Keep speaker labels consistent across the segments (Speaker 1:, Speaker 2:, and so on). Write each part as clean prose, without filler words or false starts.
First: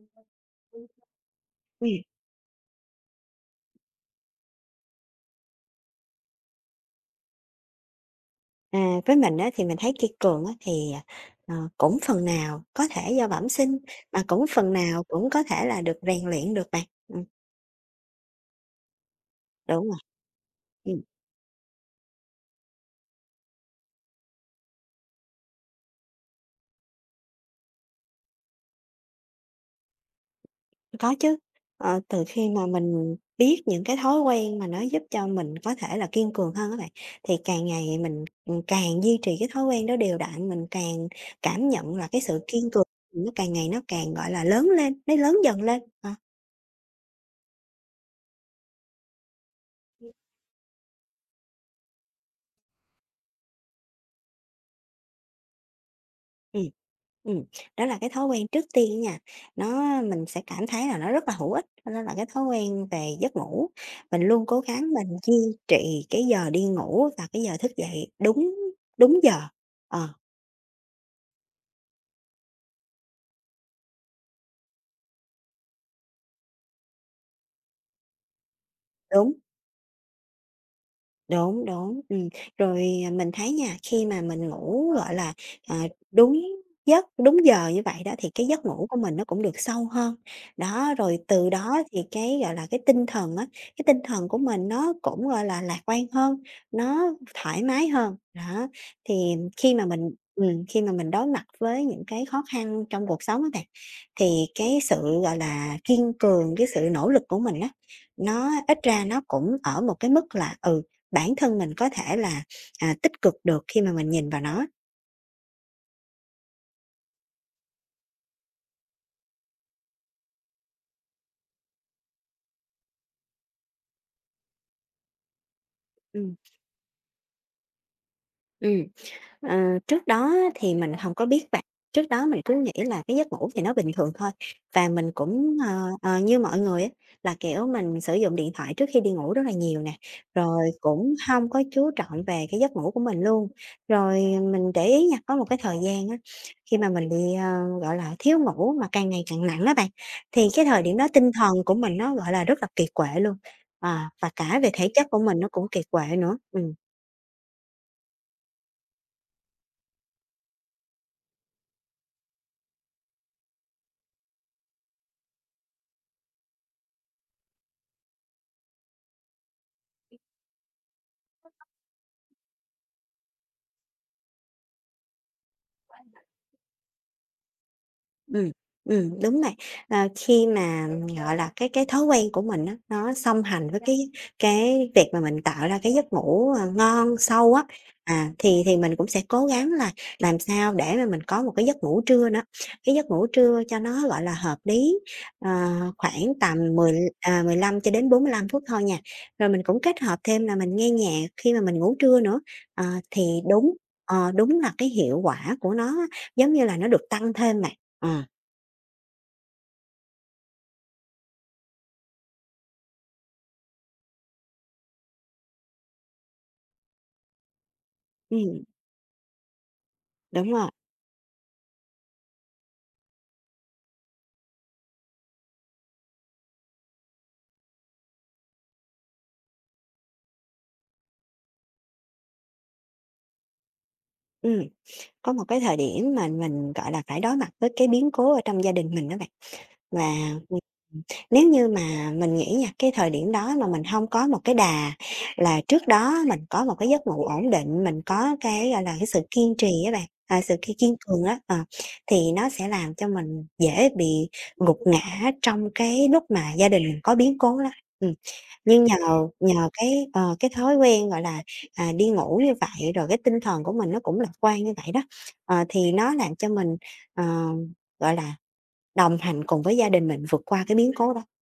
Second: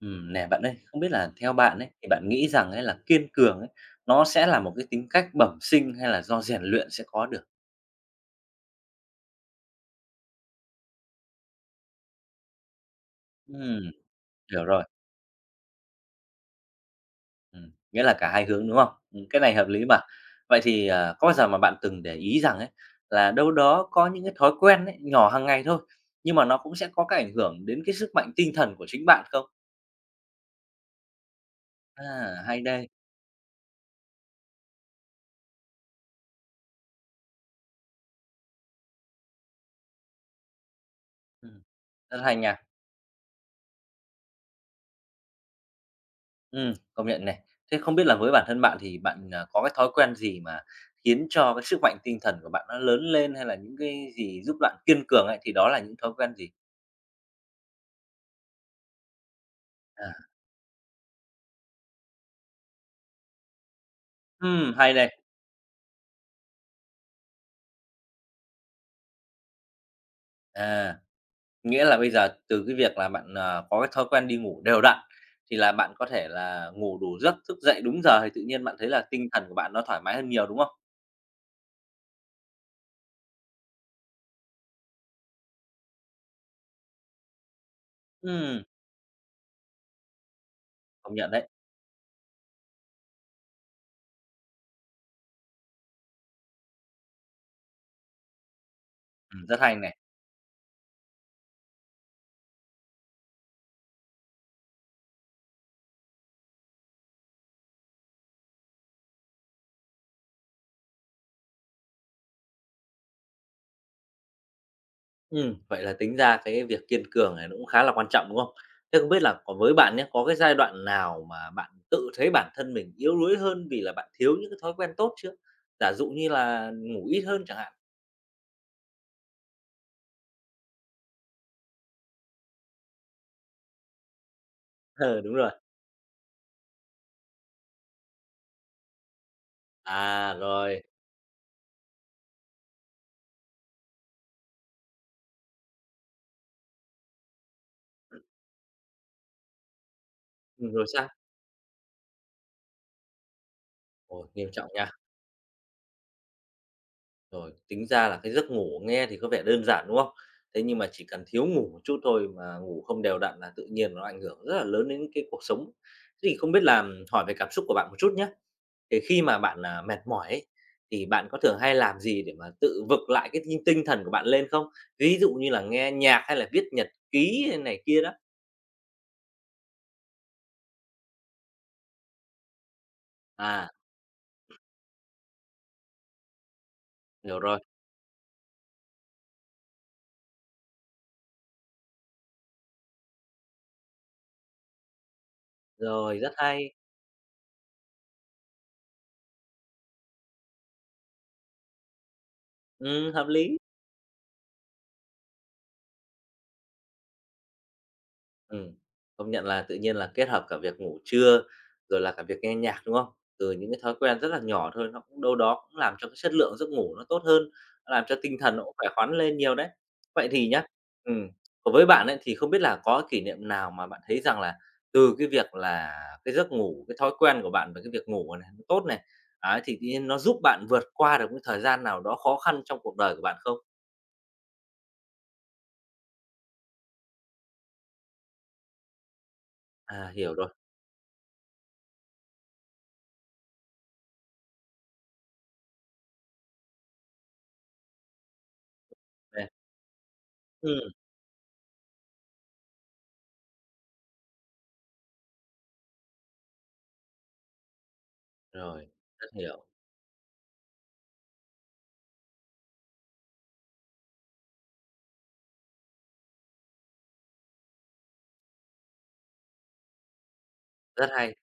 Speaker 1: Nè bạn ơi, không biết là theo bạn ấy, thì bạn nghĩ rằng ấy là kiên cường ấy, nó sẽ là một cái tính cách bẩm sinh hay là do rèn luyện sẽ có được?
Speaker 2: À, với mình á, thì mình thấy kiên cường á, thì, cũng phần nào có thể do bẩm sinh,
Speaker 1: Ừm,
Speaker 2: mà cũng
Speaker 1: hiểu
Speaker 2: phần
Speaker 1: rồi,
Speaker 2: nào cũng có thể là được rèn luyện được bạn.
Speaker 1: nghĩa là cả hai hướng, đúng không? Cái này hợp
Speaker 2: Đúng
Speaker 1: lý mà.
Speaker 2: rồi,
Speaker 1: Vậy thì,
Speaker 2: ừm,
Speaker 1: à, có bao giờ mà bạn từng để ý rằng ấy, là đâu đó có những cái thói quen ấy, nhỏ hàng ngày thôi, nhưng mà nó cũng sẽ có cái ảnh hưởng đến cái sức mạnh tinh thần của chính bạn không?
Speaker 2: có chứ. Ờ, từ
Speaker 1: À,
Speaker 2: khi
Speaker 1: hay
Speaker 2: mà
Speaker 1: đây,
Speaker 2: mình biết những cái thói quen mà nó giúp cho mình có thể là kiên cường hơn á bạn, thì càng ngày mình, càng duy trì cái thói quen đó đều đặn, mình càng
Speaker 1: ừm,
Speaker 2: cảm nhận là
Speaker 1: rất
Speaker 2: cái
Speaker 1: hay
Speaker 2: sự
Speaker 1: nha.
Speaker 2: kiên cường nó càng ngày nó càng, gọi là, lớn lên, nó lớn dần lên. Ờ.
Speaker 1: Công nhận này. Thế không biết là với bản thân bạn thì bạn, à, có cái thói quen gì mà khiến cho cái sức mạnh tinh thần của bạn nó lớn lên, hay là những cái gì giúp bạn kiên cường ấy, thì đó là những thói quen gì?
Speaker 2: Ừ, ừm, đó là cái thói quen trước tiên nha, nó
Speaker 1: À,
Speaker 2: mình sẽ cảm thấy là nó rất là hữu ích. Đó là cái thói quen về giấc ngủ, mình luôn cố gắng
Speaker 1: hay
Speaker 2: mình
Speaker 1: đây.
Speaker 2: duy trì cái giờ đi ngủ và cái giờ thức dậy đúng đúng giờ. Ờ,
Speaker 1: À, nghĩa là bây giờ từ cái việc là bạn, có cái thói quen đi ngủ đều đặn, thì là bạn có thể là ngủ đủ giấc, thức dậy đúng giờ thì tự nhiên bạn thấy là tinh
Speaker 2: đúng.
Speaker 1: thần của bạn nó thoải mái hơn nhiều, đúng không?
Speaker 2: Đúng, đúng. Rồi, à, mình thấy nha, khi mà mình ngủ, gọi là, ờ, đúng giấc, đúng giờ như vậy đó thì cái
Speaker 1: Ừm,
Speaker 2: giấc ngủ của mình nó cũng được sâu hơn. Đó,
Speaker 1: công
Speaker 2: rồi
Speaker 1: nhận đấy.
Speaker 2: từ đó thì cái, gọi là, cái tinh thần của mình nó cũng, gọi là, lạc quan hơn, nó thoải mái hơn. Đó, thì
Speaker 1: Rất
Speaker 2: khi
Speaker 1: hay
Speaker 2: mà
Speaker 1: này.
Speaker 2: mình khi mà mình đối mặt với những cái khó khăn trong cuộc sống á bạn, thì cái sự, gọi là, kiên cường, cái sự nỗ lực của mình á, nó ít ra nó cũng ở một cái mức là, bản thân mình có thể là, tích cực được khi mà mình nhìn vào nó.
Speaker 1: Vậy là tính ra cái việc kiên cường này nó cũng khá là quan trọng, đúng không? Thế không biết là còn với bạn nhé có cái giai đoạn nào mà bạn tự thấy bản thân mình yếu đuối hơn vì là bạn thiếu những cái thói quen tốt chưa? Giả dụ như
Speaker 2: Ừm.
Speaker 1: là ngủ ít hơn chẳng hạn.
Speaker 2: Ừm. Ờ, trước đó á thì mình không có biết bạn, trước đó mình cứ nghĩ là cái giấc ngủ thì nó bình thường thôi và mình
Speaker 1: Ờ, đúng rồi.
Speaker 2: cũng, như mọi người á, là, kiểu, mình sử dụng điện thoại trước khi đi ngủ rất là nhiều nè,
Speaker 1: À,
Speaker 2: rồi
Speaker 1: rồi,
Speaker 2: cũng không có chú trọng về cái giấc ngủ của mình luôn. Rồi mình để ý nha, có một cái thời gian á, khi mà mình bị, gọi là, thiếu ngủ mà càng ngày càng nặng á bạn, thì cái thời
Speaker 1: rồi
Speaker 2: điểm đó
Speaker 1: sao?
Speaker 2: tinh thần của mình nó, gọi là, rất là kiệt quệ luôn, à,
Speaker 1: Ồ,
Speaker 2: và
Speaker 1: nghiêm
Speaker 2: cả
Speaker 1: trọng
Speaker 2: về
Speaker 1: nha.
Speaker 2: thể chất của mình nó cũng kiệt quệ nữa. Ừm.
Speaker 1: Rồi, tính ra là cái giấc ngủ nghe thì có vẻ đơn giản, đúng không? Thế nhưng mà chỉ cần thiếu ngủ một chút thôi mà ngủ không đều đặn là tự nhiên nó ảnh hưởng rất là lớn đến cái cuộc sống. Thế thì không biết là hỏi về cảm xúc của bạn một chút nhé. Thì khi mà bạn, à, mệt mỏi ấy, thì bạn có thường hay làm gì để mà tự vực lại cái tinh tinh thần của bạn lên không? Ví dụ như là nghe nhạc hay là viết nhật ký hay này kia đó?
Speaker 2: Ừm, đúng vậy. Ờ, khi mà, gọi là, cái thói quen của mình á, nó song hành
Speaker 1: À,
Speaker 2: với cái việc mà mình tạo ra cái giấc ngủ, ngon,
Speaker 1: hiểu
Speaker 2: sâu
Speaker 1: rồi,
Speaker 2: á, à, thì mình cũng sẽ cố gắng là làm sao để mà mình có một cái giấc ngủ trưa nữa. Cái giấc ngủ trưa cho nó, gọi là, hợp lý, ờ,
Speaker 1: rồi,
Speaker 2: khoảng
Speaker 1: rất
Speaker 2: tầm
Speaker 1: hay.
Speaker 2: 15 cho đến 45 phút thôi nha. Rồi mình cũng kết hợp thêm là mình nghe nhạc khi mà mình ngủ trưa nữa. Ờ,
Speaker 1: Hợp
Speaker 2: thì
Speaker 1: lý.
Speaker 2: đúng là cái hiệu quả của nó á, giống như là nó được tăng thêm bạn. Ờ.
Speaker 1: Ừm, công nhận là tự nhiên là kết hợp cả việc ngủ trưa, rồi là cả việc nghe nhạc, đúng không? Từ những cái thói quen rất là nhỏ thôi, nó cũng đâu đó cũng làm cho cái chất lượng giấc ngủ nó tốt hơn, nó làm cho tinh thần
Speaker 2: Ừm,
Speaker 1: nó cũng khỏe khoắn lên nhiều đấy. Vậy thì
Speaker 2: đúng
Speaker 1: nhá,
Speaker 2: rồi.
Speaker 1: ừm, còn với bạn ấy, thì không biết là có kỷ niệm nào mà bạn thấy rằng là từ cái việc là cái giấc ngủ, cái thói quen của bạn về cái việc ngủ này nó tốt này, ấy, thì tự nhiên nó giúp bạn vượt qua được cái thời gian nào đó khó khăn trong cuộc đời của bạn không?
Speaker 2: Ừm, có một cái thời điểm mà mình, gọi là, phải đối mặt với cái biến cố ở trong gia đình mình á bạn.
Speaker 1: À,
Speaker 2: Và,
Speaker 1: hiểu rồi,
Speaker 2: ừm, nếu như mà mình nghĩ nha, cái thời điểm đó mà mình hông có một cái đà là trước đó mình có một cái giấc ngủ ổn định, mình có cái, gọi là, cái sự
Speaker 1: nè,
Speaker 2: kiên trì á bạn, à, sự kiên
Speaker 1: ừm,
Speaker 2: kiên cường á, thì nó sẽ làm cho mình dễ bị gục ngã trong cái lúc mà gia đình mình có biến cố lắm. Ừm, nhưng
Speaker 1: rồi,
Speaker 2: nhờ
Speaker 1: rất hiểu.
Speaker 2: nhờ cái, cái thói quen, gọi là, à, đi ngủ như vậy, rồi cái tinh thần của mình nó cũng lạc quan như vậy đó, thì nó làm cho mình, ờ, gọi là đồng hành cùng với gia đình mình vượt qua cái biến
Speaker 1: Rất
Speaker 2: cố đó.
Speaker 1: hay.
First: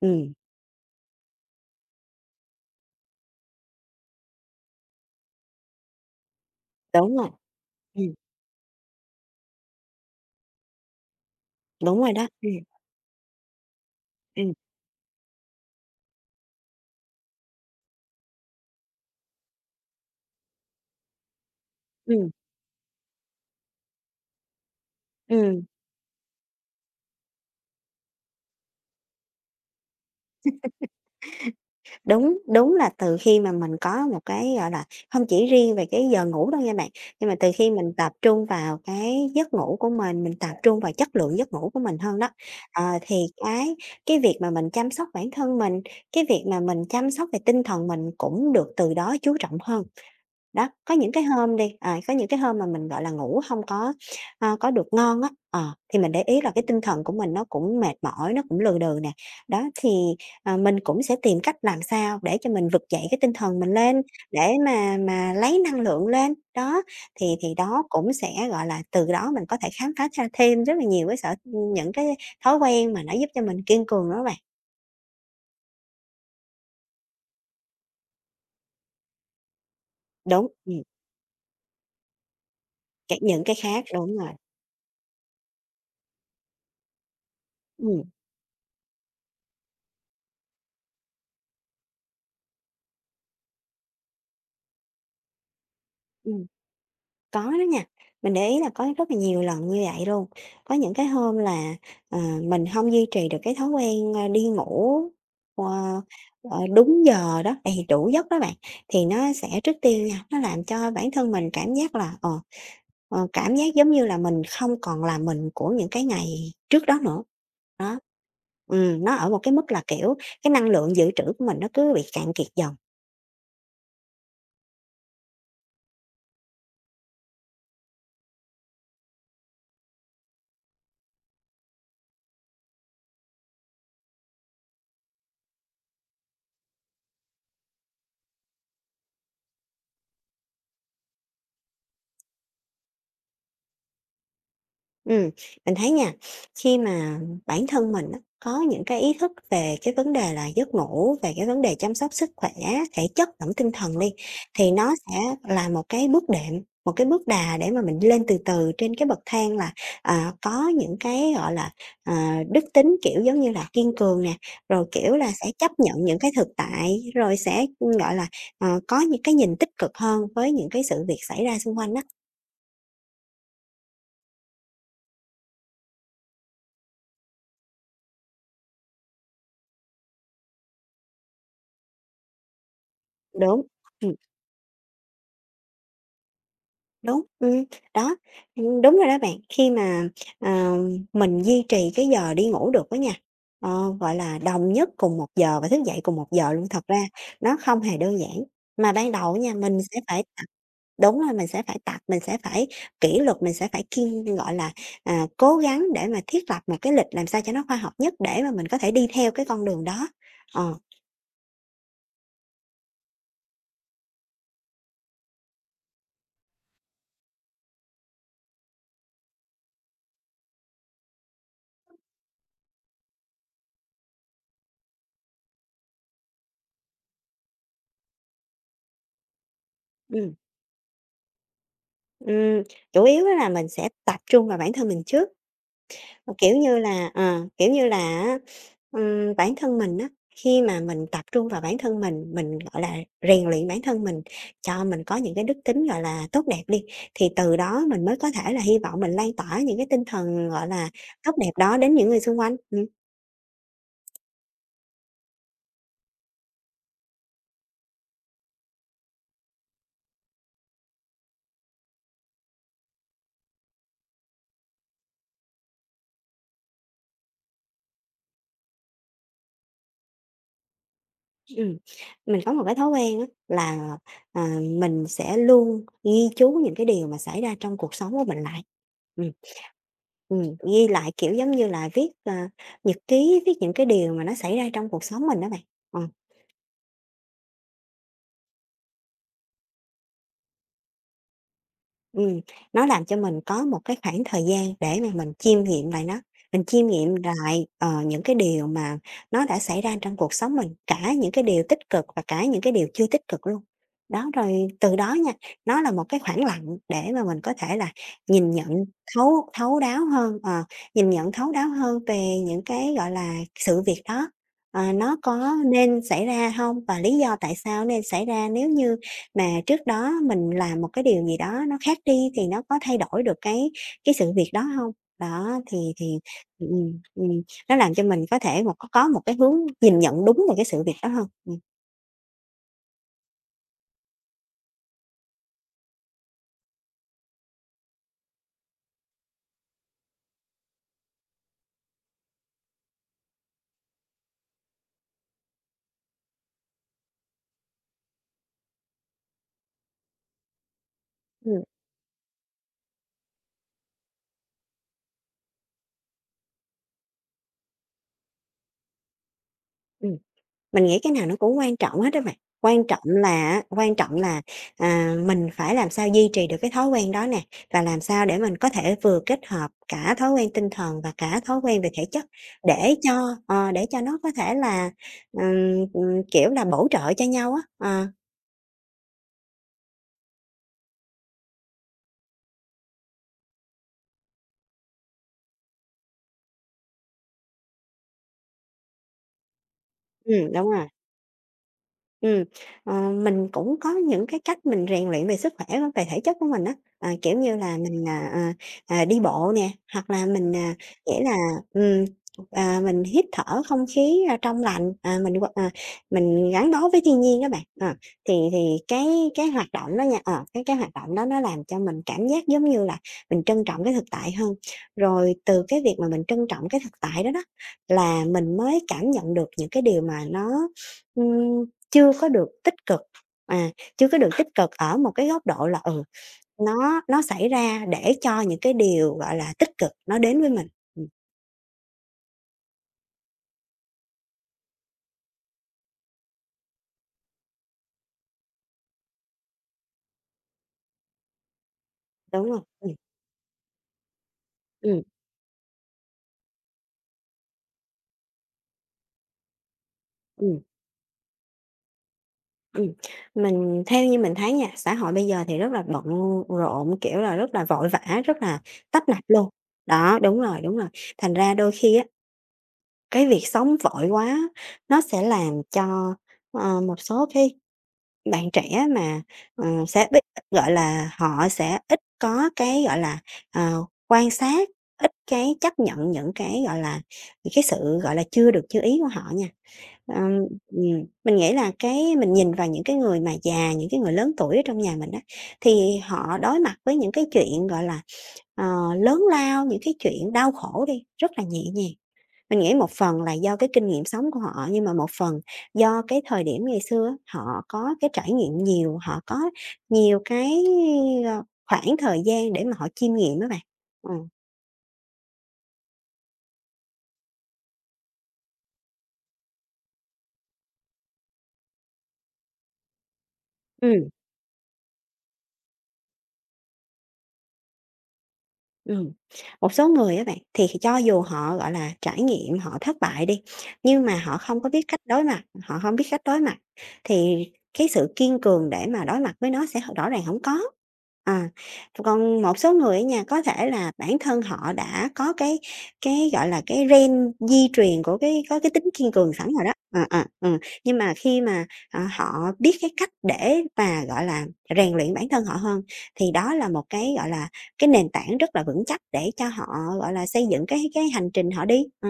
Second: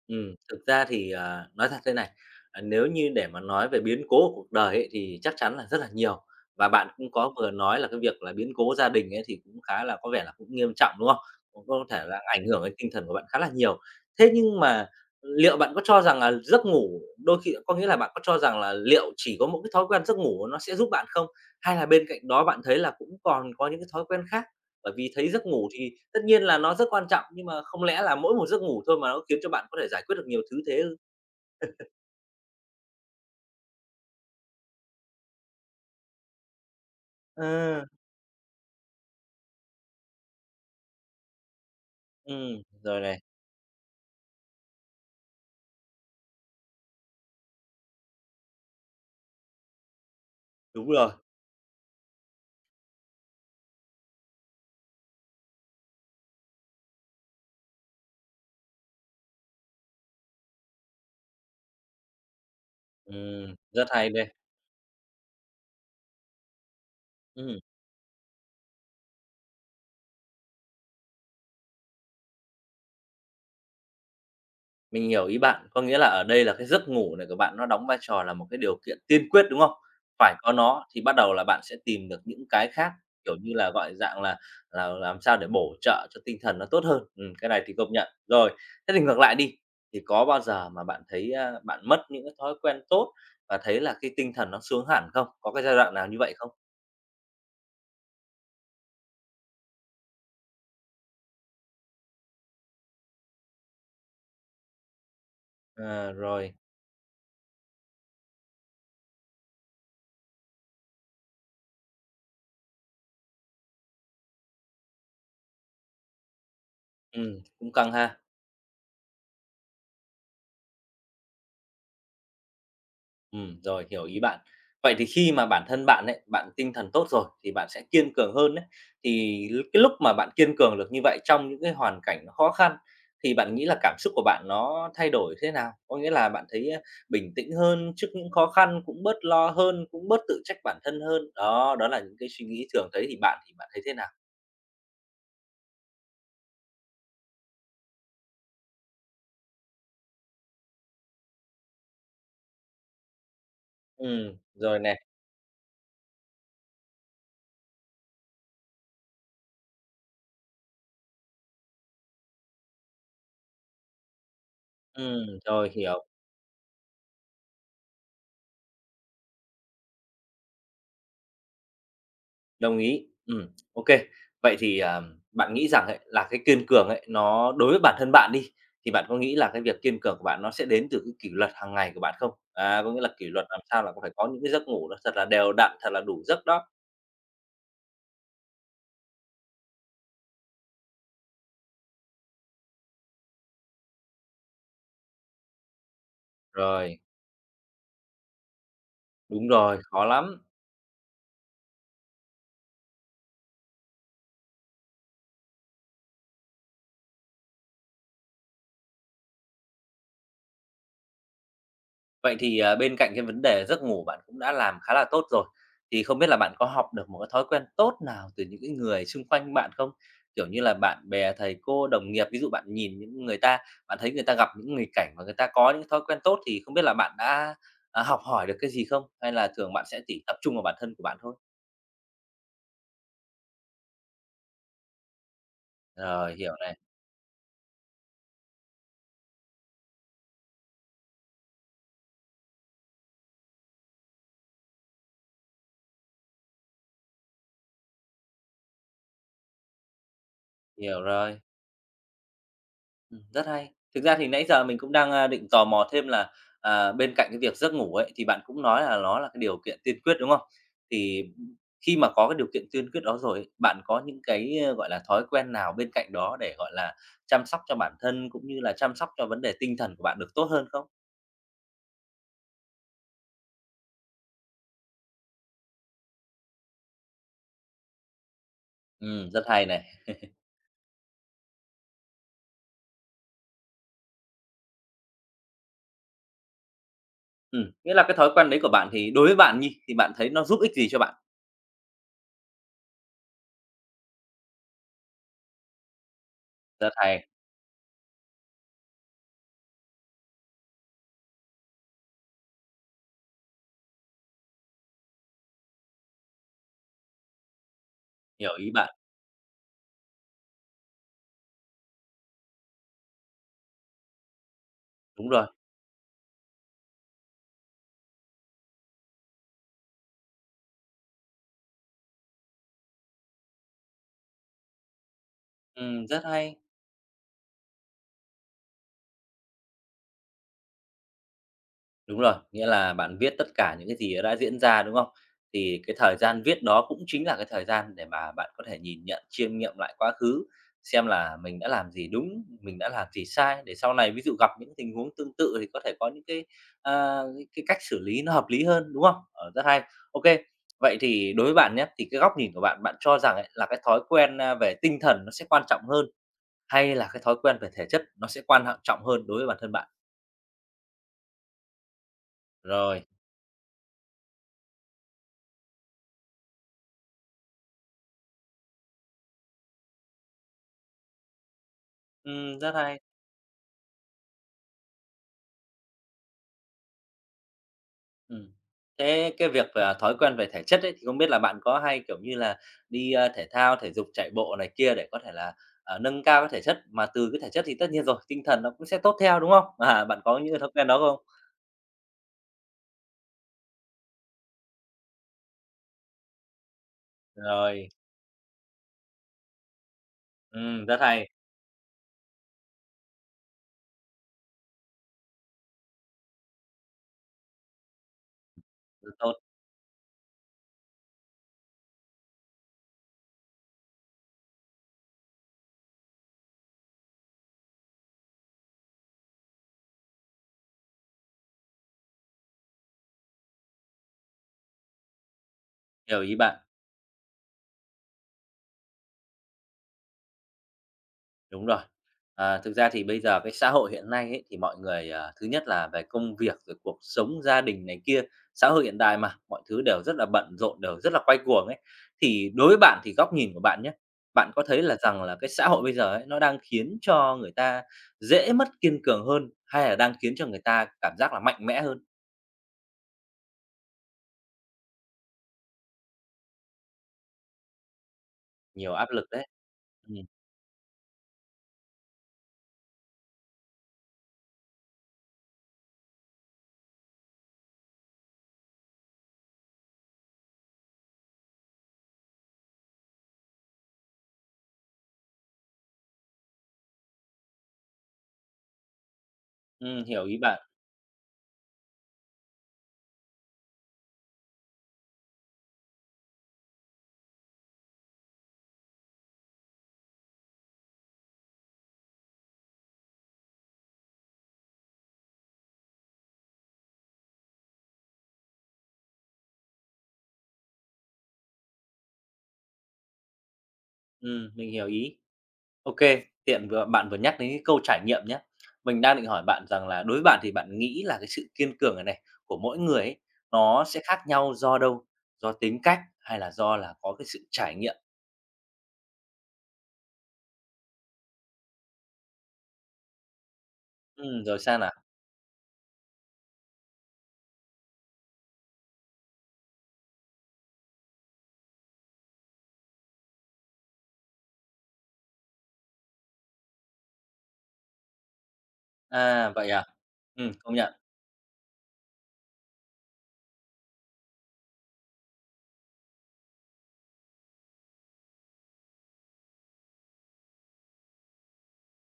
Speaker 2: Ừm,
Speaker 1: Thực ra thì, à, nói thật thế này, à, nếu như để mà nói về biến cố của cuộc đời ấy thì chắc chắn là rất là nhiều, và bạn cũng
Speaker 2: đúng rồi.
Speaker 1: có vừa nói là cái
Speaker 2: Ừm,
Speaker 1: việc là biến cố gia đình ấy thì cũng khá là có vẻ là cũng nghiêm trọng, đúng không? Cũng có
Speaker 2: đúng
Speaker 1: thể
Speaker 2: rồi
Speaker 1: là
Speaker 2: đó.
Speaker 1: ảnh hưởng đến tinh thần của bạn khá là nhiều. Thế
Speaker 2: Ừm,
Speaker 1: nhưng mà liệu bạn có cho rằng là giấc ngủ đôi khi có nghĩa là bạn có cho rằng là liệu chỉ có một cái thói quen giấc ngủ nó sẽ giúp bạn không? Hay là bên cạnh
Speaker 2: ừm,
Speaker 1: đó bạn thấy là cũng còn có những cái thói quen khác? Bởi vì thấy giấc
Speaker 2: ừm,
Speaker 1: ngủ thì tất nhiên là nó rất quan trọng, nhưng mà không lẽ là mỗi một giấc ngủ thôi mà nó khiến cho bạn có thể giải quyết được nhiều thứ thế ư?
Speaker 2: đúng, đúng là từ khi mà mình có một cái, gọi là, không chỉ riêng về cái giờ ngủ đâu nha bạn, nhưng mà từ khi
Speaker 1: À.
Speaker 2: mình tập trung vào cái giấc ngủ của mình tập trung vào chất lượng giấc ngủ của mình hơn đó,
Speaker 1: Rồi này,
Speaker 2: thì cái cái việc mà mình chăm sóc bản thân mình, cái việc mà mình chăm sóc về tinh thần mình cũng được từ đó chú trọng hơn. Đó,
Speaker 1: đúng rồi,
Speaker 2: có những cái hôm mà mình, gọi là, ngủ không có, có được ngon á, thì mình để ý là cái tinh thần của mình nó cũng mệt mỏi, nó cũng lừ đừ nè. Đó, thì, mình cũng sẽ tìm cách làm sao để cho mình vực dậy cái tinh thần mình
Speaker 1: rất
Speaker 2: lên,
Speaker 1: hay đây,
Speaker 2: để mà lấy năng lượng lên. Đó, thì
Speaker 1: ừm.
Speaker 2: đó cũng sẽ, gọi là, từ đó mình có thể khám phá ra thêm rất là nhiều cái sở những cái thói quen mà nó giúp cho mình kiên cường đó bạn.
Speaker 1: Mình hiểu ý bạn, có nghĩa là ở đây là cái giấc ngủ này của bạn nó đóng vai trò là một cái điều kiện tiên quyết, đúng không? Phải
Speaker 2: Đúng,
Speaker 1: có nó thì bắt đầu là bạn sẽ tìm được những cái khác, kiểu
Speaker 2: những
Speaker 1: như
Speaker 2: cái
Speaker 1: là,
Speaker 2: khác,
Speaker 1: gọi
Speaker 2: đúng
Speaker 1: dạng
Speaker 2: rồi.
Speaker 1: là làm sao để bổ trợ cho tinh thần nó tốt hơn. Cái này thì công
Speaker 2: Ừm,
Speaker 1: nhận. Rồi, thế thì ngược lại đi, thì có bao giờ mà bạn thấy, a, bạn mất những cái thói quen tốt và thấy là cái tinh thần nó xuống hẳn không? Có cái giai đoạn nào như vậy
Speaker 2: ừm.
Speaker 1: không?
Speaker 2: Có đó nha, mình để ý là có rất là nhiều lần như vậy luôn. Có những cái hôm là, ờ, mình không duy trì được cái thói quen, đi ngủ, ờ,
Speaker 1: Ờ, rồi,
Speaker 2: đúng giờ đó, đầy đủ giấc đó bạn, thì nó sẽ trước tiên nha, nó làm cho bản thân mình cảm giác là, cảm giác giống như là mình không còn là mình của những cái ngày trước đó nữa.
Speaker 1: cũng căng
Speaker 2: Đó,
Speaker 1: ha.
Speaker 2: nó ở một cái mức là, kiểu, cái năng lượng dự trữ của mình nó cứ bị cạn kiệt dần.
Speaker 1: Rồi, hiểu ý bạn. Vậy thì khi mà bản thân bạn ấy, bạn tinh thần tốt rồi thì bạn sẽ kiên cường hơn đấy. Thì cái lúc mà bạn kiên cường được như vậy trong những cái hoàn cảnh nó khó khăn thì bạn nghĩ là cảm xúc của bạn nó thay đổi thế nào? Có nghĩa là bạn thấy, a, bình tĩnh hơn trước những khó khăn, cũng bớt lo hơn, cũng bớt tự trách bản thân hơn. Đó, đó là những cái suy nghĩ thường thấy thì bạn thấy thế nào?
Speaker 2: Ừm, mình thấy nha, khi mà bản thân mình á, có những cái ý thức về cái vấn đề là giấc ngủ, về cái vấn đề chăm sóc sức khỏe, thể chất lẫn tinh thần đi, thì
Speaker 1: Rồi
Speaker 2: nó
Speaker 1: nè,
Speaker 2: sẽ là một cái bước đệm, một cái bước đà để mà mình lên từ từ trên cái bậc thang là, à, có những cái, gọi là, ờ, đức tính, kiểu, giống như là kiên cường nè, rồi, kiểu là, sẽ
Speaker 1: rồi,
Speaker 2: chấp nhận
Speaker 1: hiểu.
Speaker 2: những cái thực tại, rồi sẽ, gọi là, có những cái nhìn tích cực hơn với những cái sự việc xảy ra xung quanh đó.
Speaker 1: Đồng ý, ô. Vậy thì, à, bạn nghĩ rằng ấy là cái kiên cường ấy, nó đối với bản thân bạn đi, thì bạn có nghĩ là cái việc kiên cường của bạn nó sẽ đến từ cái kỷ luật hàng ngày của bạn không? À, có nghĩa là kỷ luật làm
Speaker 2: Đúng.
Speaker 1: sao là cũng phải có những cái giấc ngủ nó thật là đều đặn, thật là đủ giấc đó.
Speaker 2: Đúng, đó, đúng rồi đó bạn. Khi mà, ờ, mình duy trì cái giờ đi ngủ được á nha, gọi là, đồng nhất cùng một giờ và thức dậy cùng một giờ luôn, thật ra
Speaker 1: Rồi,
Speaker 2: nó không hề đơn giản. Mà ban đầu
Speaker 1: đúng
Speaker 2: nha, mình
Speaker 1: rồi,
Speaker 2: sẽ
Speaker 1: khó
Speaker 2: phải
Speaker 1: lắm.
Speaker 2: tập đúng rồi, mình sẽ phải tập, mình sẽ phải kỷ luật, mình sẽ phải gọi là, à, cố gắng để mà thiết lập một cái lịch làm sao cho nó khoa học nhất để mà mình có thể đi theo cái con đường đó. Ờ,
Speaker 1: Vậy thì, à, bên cạnh cái vấn đề giấc ngủ bạn cũng đã làm khá là tốt rồi, thì không biết là bạn có học được một cái thói quen tốt nào từ những cái người xung quanh bạn không? Kiểu như là bạn bè, thầy cô, đồng nghiệp, ví dụ bạn nhìn những người ta, bạn thấy người ta gặp những nghịch cảnh và người ta có những thói quen tốt thì không biết là bạn đã, à, học hỏi được cái gì không? Hay là thường bạn sẽ chỉ
Speaker 2: ừm,
Speaker 1: tập trung vào bản thân của bạn thôi?
Speaker 2: ừm, chủ yếu á là mình sẽ tập trung vào bản thân mình trước. Ờ,
Speaker 1: Rồi, hiểu này,
Speaker 2: kiểu như là á, bản thân mình á, khi mà mình tập trung vào bản thân mình, gọi là, rèn luyện bản thân mình, cho mình có những cái đức tính, gọi là, tốt đẹp đi, thì từ đó mình mới có thể là hy vọng mình lan tỏa những cái tinh thần, gọi là,
Speaker 1: hiểu
Speaker 2: tốt
Speaker 1: rồi.
Speaker 2: đẹp đó đến những người xung quanh. Ừm.
Speaker 1: Rất hay. Thực ra thì nãy giờ mình cũng đang, a, định tò mò thêm là, à, bên cạnh cái việc giấc ngủ ấy, thì bạn cũng nói là nó là cái điều kiện tiên quyết, đúng không? Thì khi mà có cái điều kiện tiên quyết đó rồi ấy, bạn có những cái, ơ, gọi là, thói quen nào bên cạnh đó để, gọi là, chăm sóc cho bản thân cũng như là chăm sóc cho vấn đề tinh thần của bạn được tốt hơn không?
Speaker 2: Ừm, mình có một cái thói quen á là, à, mình sẽ luôn ghi chú những cái điều mà xảy ra trong cuộc sống của mình lại. Ừm.
Speaker 1: Rất hay này.
Speaker 2: Ghi lại, kiểu, giống như là, viết, nhật ký, viết những cái điều mà nó xảy ra trong cuộc sống mình đó bạn. Ờ.
Speaker 1: Nghĩa là cái thói quen đấy của bạn thì đối với bạn nhi, thì bạn thấy nó giúp ích gì cho bạn?
Speaker 2: Ừm, nó làm cho mình có một cái khoảng thời gian để mà mình chiêm nghiệm lại nó, mình chiêm
Speaker 1: Rất
Speaker 2: nghiệm
Speaker 1: hay,
Speaker 2: lại, những cái điều mà nó đã xảy ra trong cuộc sống mình, cả những cái điều tích cực và cả những cái điều chưa tích cực luôn. Đó, rồi từ đó nha, nó là một cái khoảng lặng để mà mình có thể là nhìn
Speaker 1: hiểu ý
Speaker 2: nhận
Speaker 1: bạn.
Speaker 2: thấu thấu đáo hơn, ờ, nhìn nhận thấu đáo hơn về những cái, gọi là, sự việc đó, nó
Speaker 1: Đúng rồi.
Speaker 2: có nên xảy ra không và lý do tại sao nên xảy ra nếu như mà trước đó mình làm một cái điều gì đó nó khác đi thì nó có thay đổi được cái sự việc đó hông? Đó, thì
Speaker 1: Rất hay.
Speaker 2: ừm, ừm, nó làm cho mình có thể một có một cái hướng nhìn nhận đúng về cái sự việc đó hơn. Ừm.
Speaker 1: Đúng rồi, nghĩa là bạn viết tất cả những cái gì đã diễn ra, đúng không? Thì cái thời gian viết đó cũng chính là cái thời gian để mà bạn có thể nhìn nhận, chiêm nghiệm lại quá khứ, xem là mình đã làm gì đúng, mình đã làm gì sai để sau này ví dụ gặp những tình huống tương tự thì có thể có những cái, à, cái cách xử lý nó hợp lý hơn, đúng không? Ờ, rất hay. OK, vậy thì đối với
Speaker 2: Ừm.
Speaker 1: bạn nhé thì cái góc nhìn của bạn, bạn cho rằng ấy là cái thói quen, a, về tinh thần nó sẽ quan trọng hơn hay là cái thói quen về thể chất nó sẽ quan hạng trọng hơn đối với bản thân bạn?
Speaker 2: Ừm. Mình nghĩ cái nào nó cũng quan trọng hết á bạn, quan trọng
Speaker 1: Rồi,
Speaker 2: là, mình phải làm sao duy trì được cái thói quen đó nè, và làm sao để mình có thể vừa kết hợp cả thói quen tinh thần và cả thói quen về thể chất
Speaker 1: rất
Speaker 2: để
Speaker 1: hay.
Speaker 2: cho để cho nó có thể là, kiểu là, bổ trợ cho nhau á. Ờ,
Speaker 1: Ừm. Thế cái việc về thói quen về thể chất ấy, thì không biết là bạn có hay, kiểu như là, đi, a, thể thao, thể dục, chạy bộ này kia để có thể là, nâng cao cái thể chất? Mà từ cái thể chất thì tất nhiên rồi, tinh thần nó cũng sẽ tốt theo, đúng không? À, bạn có những
Speaker 2: đúng
Speaker 1: thói
Speaker 2: rồi.
Speaker 1: quen đó không?
Speaker 2: Ừm, mình cũng có những cái cách mình rèn luyện về sức khỏe, về thể chất của mình á, ờ, kiểu như là,
Speaker 1: Rồi,
Speaker 2: mình đi bộ nè, hoặc là mình
Speaker 1: rất
Speaker 2: nghĩa
Speaker 1: hay,
Speaker 2: là, ừm, mình hít thở không khí, a, trong lành, mình gắn bó với thiên nhiên các bạn. Ờ, thì thì
Speaker 1: rất
Speaker 2: cái
Speaker 1: tốt,
Speaker 2: cái hoạt động đó nha. Ờ, cái hoạt động đó nó làm cho mình cảm giác giống như là mình trân trọng cái thực tại hơn. Rồi từ cái việc mà mình trân trọng cái thực tại đó đó, là mình mới cảm nhận được những cái điều mà nó chưa có được tích cực, à, chưa có được tích cực ở một cái góc độ là, ừ,
Speaker 1: hiểu ý bạn.
Speaker 2: nó xảy ra để cho những cái điều, gọi là, tích cực nó đến với mình. Ừm,
Speaker 1: Đúng rồi. À, thực ra thì bây giờ cái xã hội hiện nay ấy, thì mọi người, à, thứ nhất là về công việc, rồi cuộc sống gia đình này kia, xã hội hiện đại mà, mọi thứ đều rất là bận rộn, đều rất là quay cuồng ấy.
Speaker 2: đúng
Speaker 1: Thì
Speaker 2: hông?
Speaker 1: đối với bạn thì góc nhìn của bạn nhé, bạn có thấy là
Speaker 2: Ừm,
Speaker 1: rằng là cái xã hội bây giờ ấy, nó đang khiến cho người ta dễ mất kiên cường hơn, hay là đang khiến cho
Speaker 2: ừm,
Speaker 1: người ta cảm giác là mạnh mẽ hơn?
Speaker 2: ừm. Mình theo như mình thấy nha, xã hội bây giờ thì rất là bận rộn, kiểu là, rất là vội vã, rất là
Speaker 1: Nhiều
Speaker 2: tấp
Speaker 1: áp
Speaker 2: nập
Speaker 1: lực đấy.
Speaker 2: luôn. Đó,
Speaker 1: Ừm,
Speaker 2: đúng rồi, đúng rồi. Thành ra đôi khi á, cái việc sống vội quá nó sẽ làm cho, ờ, một số cái bạn trẻ mà, ờ, sẽ ít gọi là, họ sẽ ít có cái, gọi là, ờ, quan sát, ít cái chấp nhận những cái, gọi là, những cái sự, gọi là, chưa được như ý của họ nha.
Speaker 1: hiểu ý
Speaker 2: Ờm,
Speaker 1: bạn.
Speaker 2: mình nghĩ là cái mình nhìn vào những cái người mà già, những cái người lớn tuổi ở trong nhà mình đó thì họ đối mặt với những cái chuyện, gọi là, ờ, lớn lao, những cái chuyện đau khổ đi, rất là nhẹ nhàng. Mình nghĩ một phần là do cái kinh nghiệm sống của họ, nhưng mà một phần do cái thời điểm ngày xưa á, họ có cái trải nghiệm nhiều, họ có nhiều cái, ờ, khoảng thời gian để mà họ chiêm nghiệm đó bạn. Ừ.
Speaker 1: Mình hiểu ý. OK, tiện vừa bạn vừa nhắc đến cái câu trải nghiệm nhé. Mình đang định hỏi bạn rằng là đối với bạn thì bạn nghĩ là cái sự kiên cường này này của mỗi người ấy, nó sẽ
Speaker 2: Ừm.
Speaker 1: khác nhau do đâu? Do tính cách hay là do là có cái sự trải nghiệm?
Speaker 2: Ừm, một số người á bạn, thì cho dù họ, gọi là, trải nghiệm, họ thất bại đi, nhưng mà họ
Speaker 1: Rồi
Speaker 2: không có
Speaker 1: sao
Speaker 2: biết
Speaker 1: nào?
Speaker 2: cách đối mặt, họ không biết cách đối mặt, thì cái sự kiên cường để mà đối mặt với nó sẽ rõ ràng không có. À, còn một số người á nha, có thể là bản thân họ đã có cái, gọi là, cái gen di truyền của cái có cái tính kiên cường sẵn
Speaker 1: À,
Speaker 2: rồi
Speaker 1: vậy
Speaker 2: đó,
Speaker 1: à?
Speaker 2: ừ,
Speaker 1: Công nhận.
Speaker 2: nhưng mà khi mà, họ biết cái cách để mà, gọi là, rèn luyện bản thân họ hơn, thì đó là một cái, gọi là, cái nền tảng rất là vững chắc để cho họ, gọi là, xây dựng cái hành trình họ đi. Ờ,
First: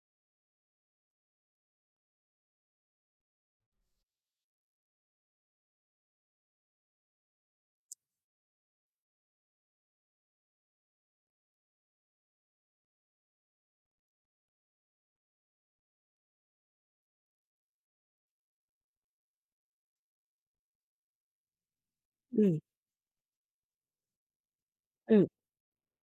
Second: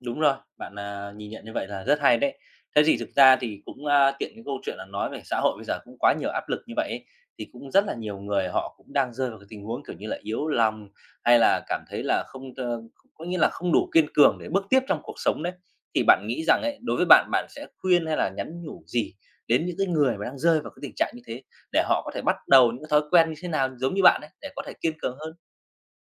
Speaker 1: Đúng rồi, bạn, à, nhìn nhận như vậy là rất hay đấy. Thế thì thực ra thì cũng, a, tiện cái câu chuyện là nói về xã hội bây giờ cũng quá nhiều áp lực như vậy ấy, thì cũng rất là nhiều người họ cũng đang rơi vào cái tình huống, kiểu như là, yếu lòng hay là cảm thấy là không t có nghĩa là không đủ kiên cường để bước tiếp trong cuộc sống đấy. Thì bạn nghĩ rằng ấy, đối với bạn, bạn sẽ khuyên hay là nhắn nhủ gì đến những cái người mà đang rơi vào cái tình trạng như thế, để họ có thể bắt
Speaker 2: ừm,
Speaker 1: đầu những cái thói quen như thế nào giống như bạn ấy, để có thể kiên cường
Speaker 2: ừm.
Speaker 1: hơn?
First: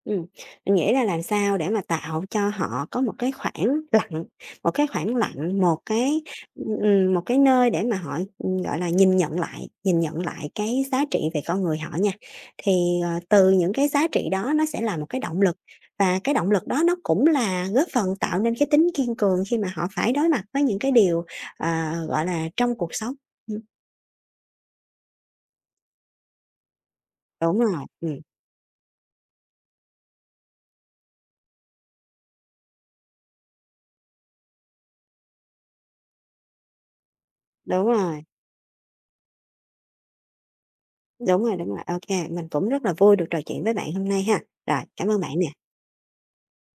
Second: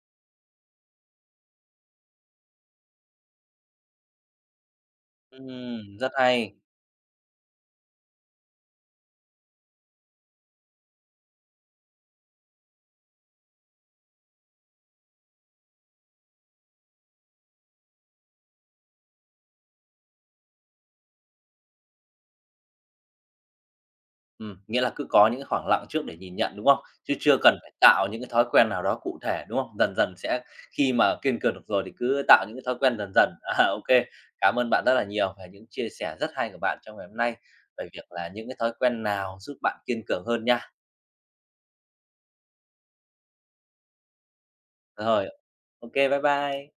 Speaker 2: Ừm, mình nghĩ là làm sao để mà tạo cho họ có một cái khoảng lặng, một cái khoảng lặng,
Speaker 1: Rất hay.
Speaker 2: ừm, một cái nơi để mà họ, gọi là, nhìn nhận lại cái giá trị về con người họ nha. Thì, ờ, từ những cái giá trị đó nó sẽ là một cái động lực, và cái động lực đó nó cũng là góp phần tạo nên cái tính kiên cường khi mà họ phải đối mặt với những cái điều, ờ, gọi là, trong cuộc sống. Ừm.
Speaker 1: Nghĩa là cứ có những cái khoảng lặng trước để nhìn nhận, đúng không? Chứ chưa cần
Speaker 2: Đúng
Speaker 1: phải
Speaker 2: rồi,
Speaker 1: tạo những cái thói quen nào đó cụ thể, đúng không? Dần dần sẽ khi mà kiên cường được rồi thì cứ tạo những cái thói quen dần dần. À, ô, cảm ơn bạn rất là nhiều về những chia sẻ rất hay của bạn trong ngày hôm nay
Speaker 2: đúng
Speaker 1: về việc
Speaker 2: rồi,
Speaker 1: là những cái thói quen nào giúp bạn kiên cường hơn nha.
Speaker 2: đúng rồi, đúng rồi. OK, mình cũng rất là vui được trò chuyện với bạn hôm nay ha. Rồi, cảm ơn
Speaker 1: Rồi,
Speaker 2: bạn nè.
Speaker 1: OK, bye bye.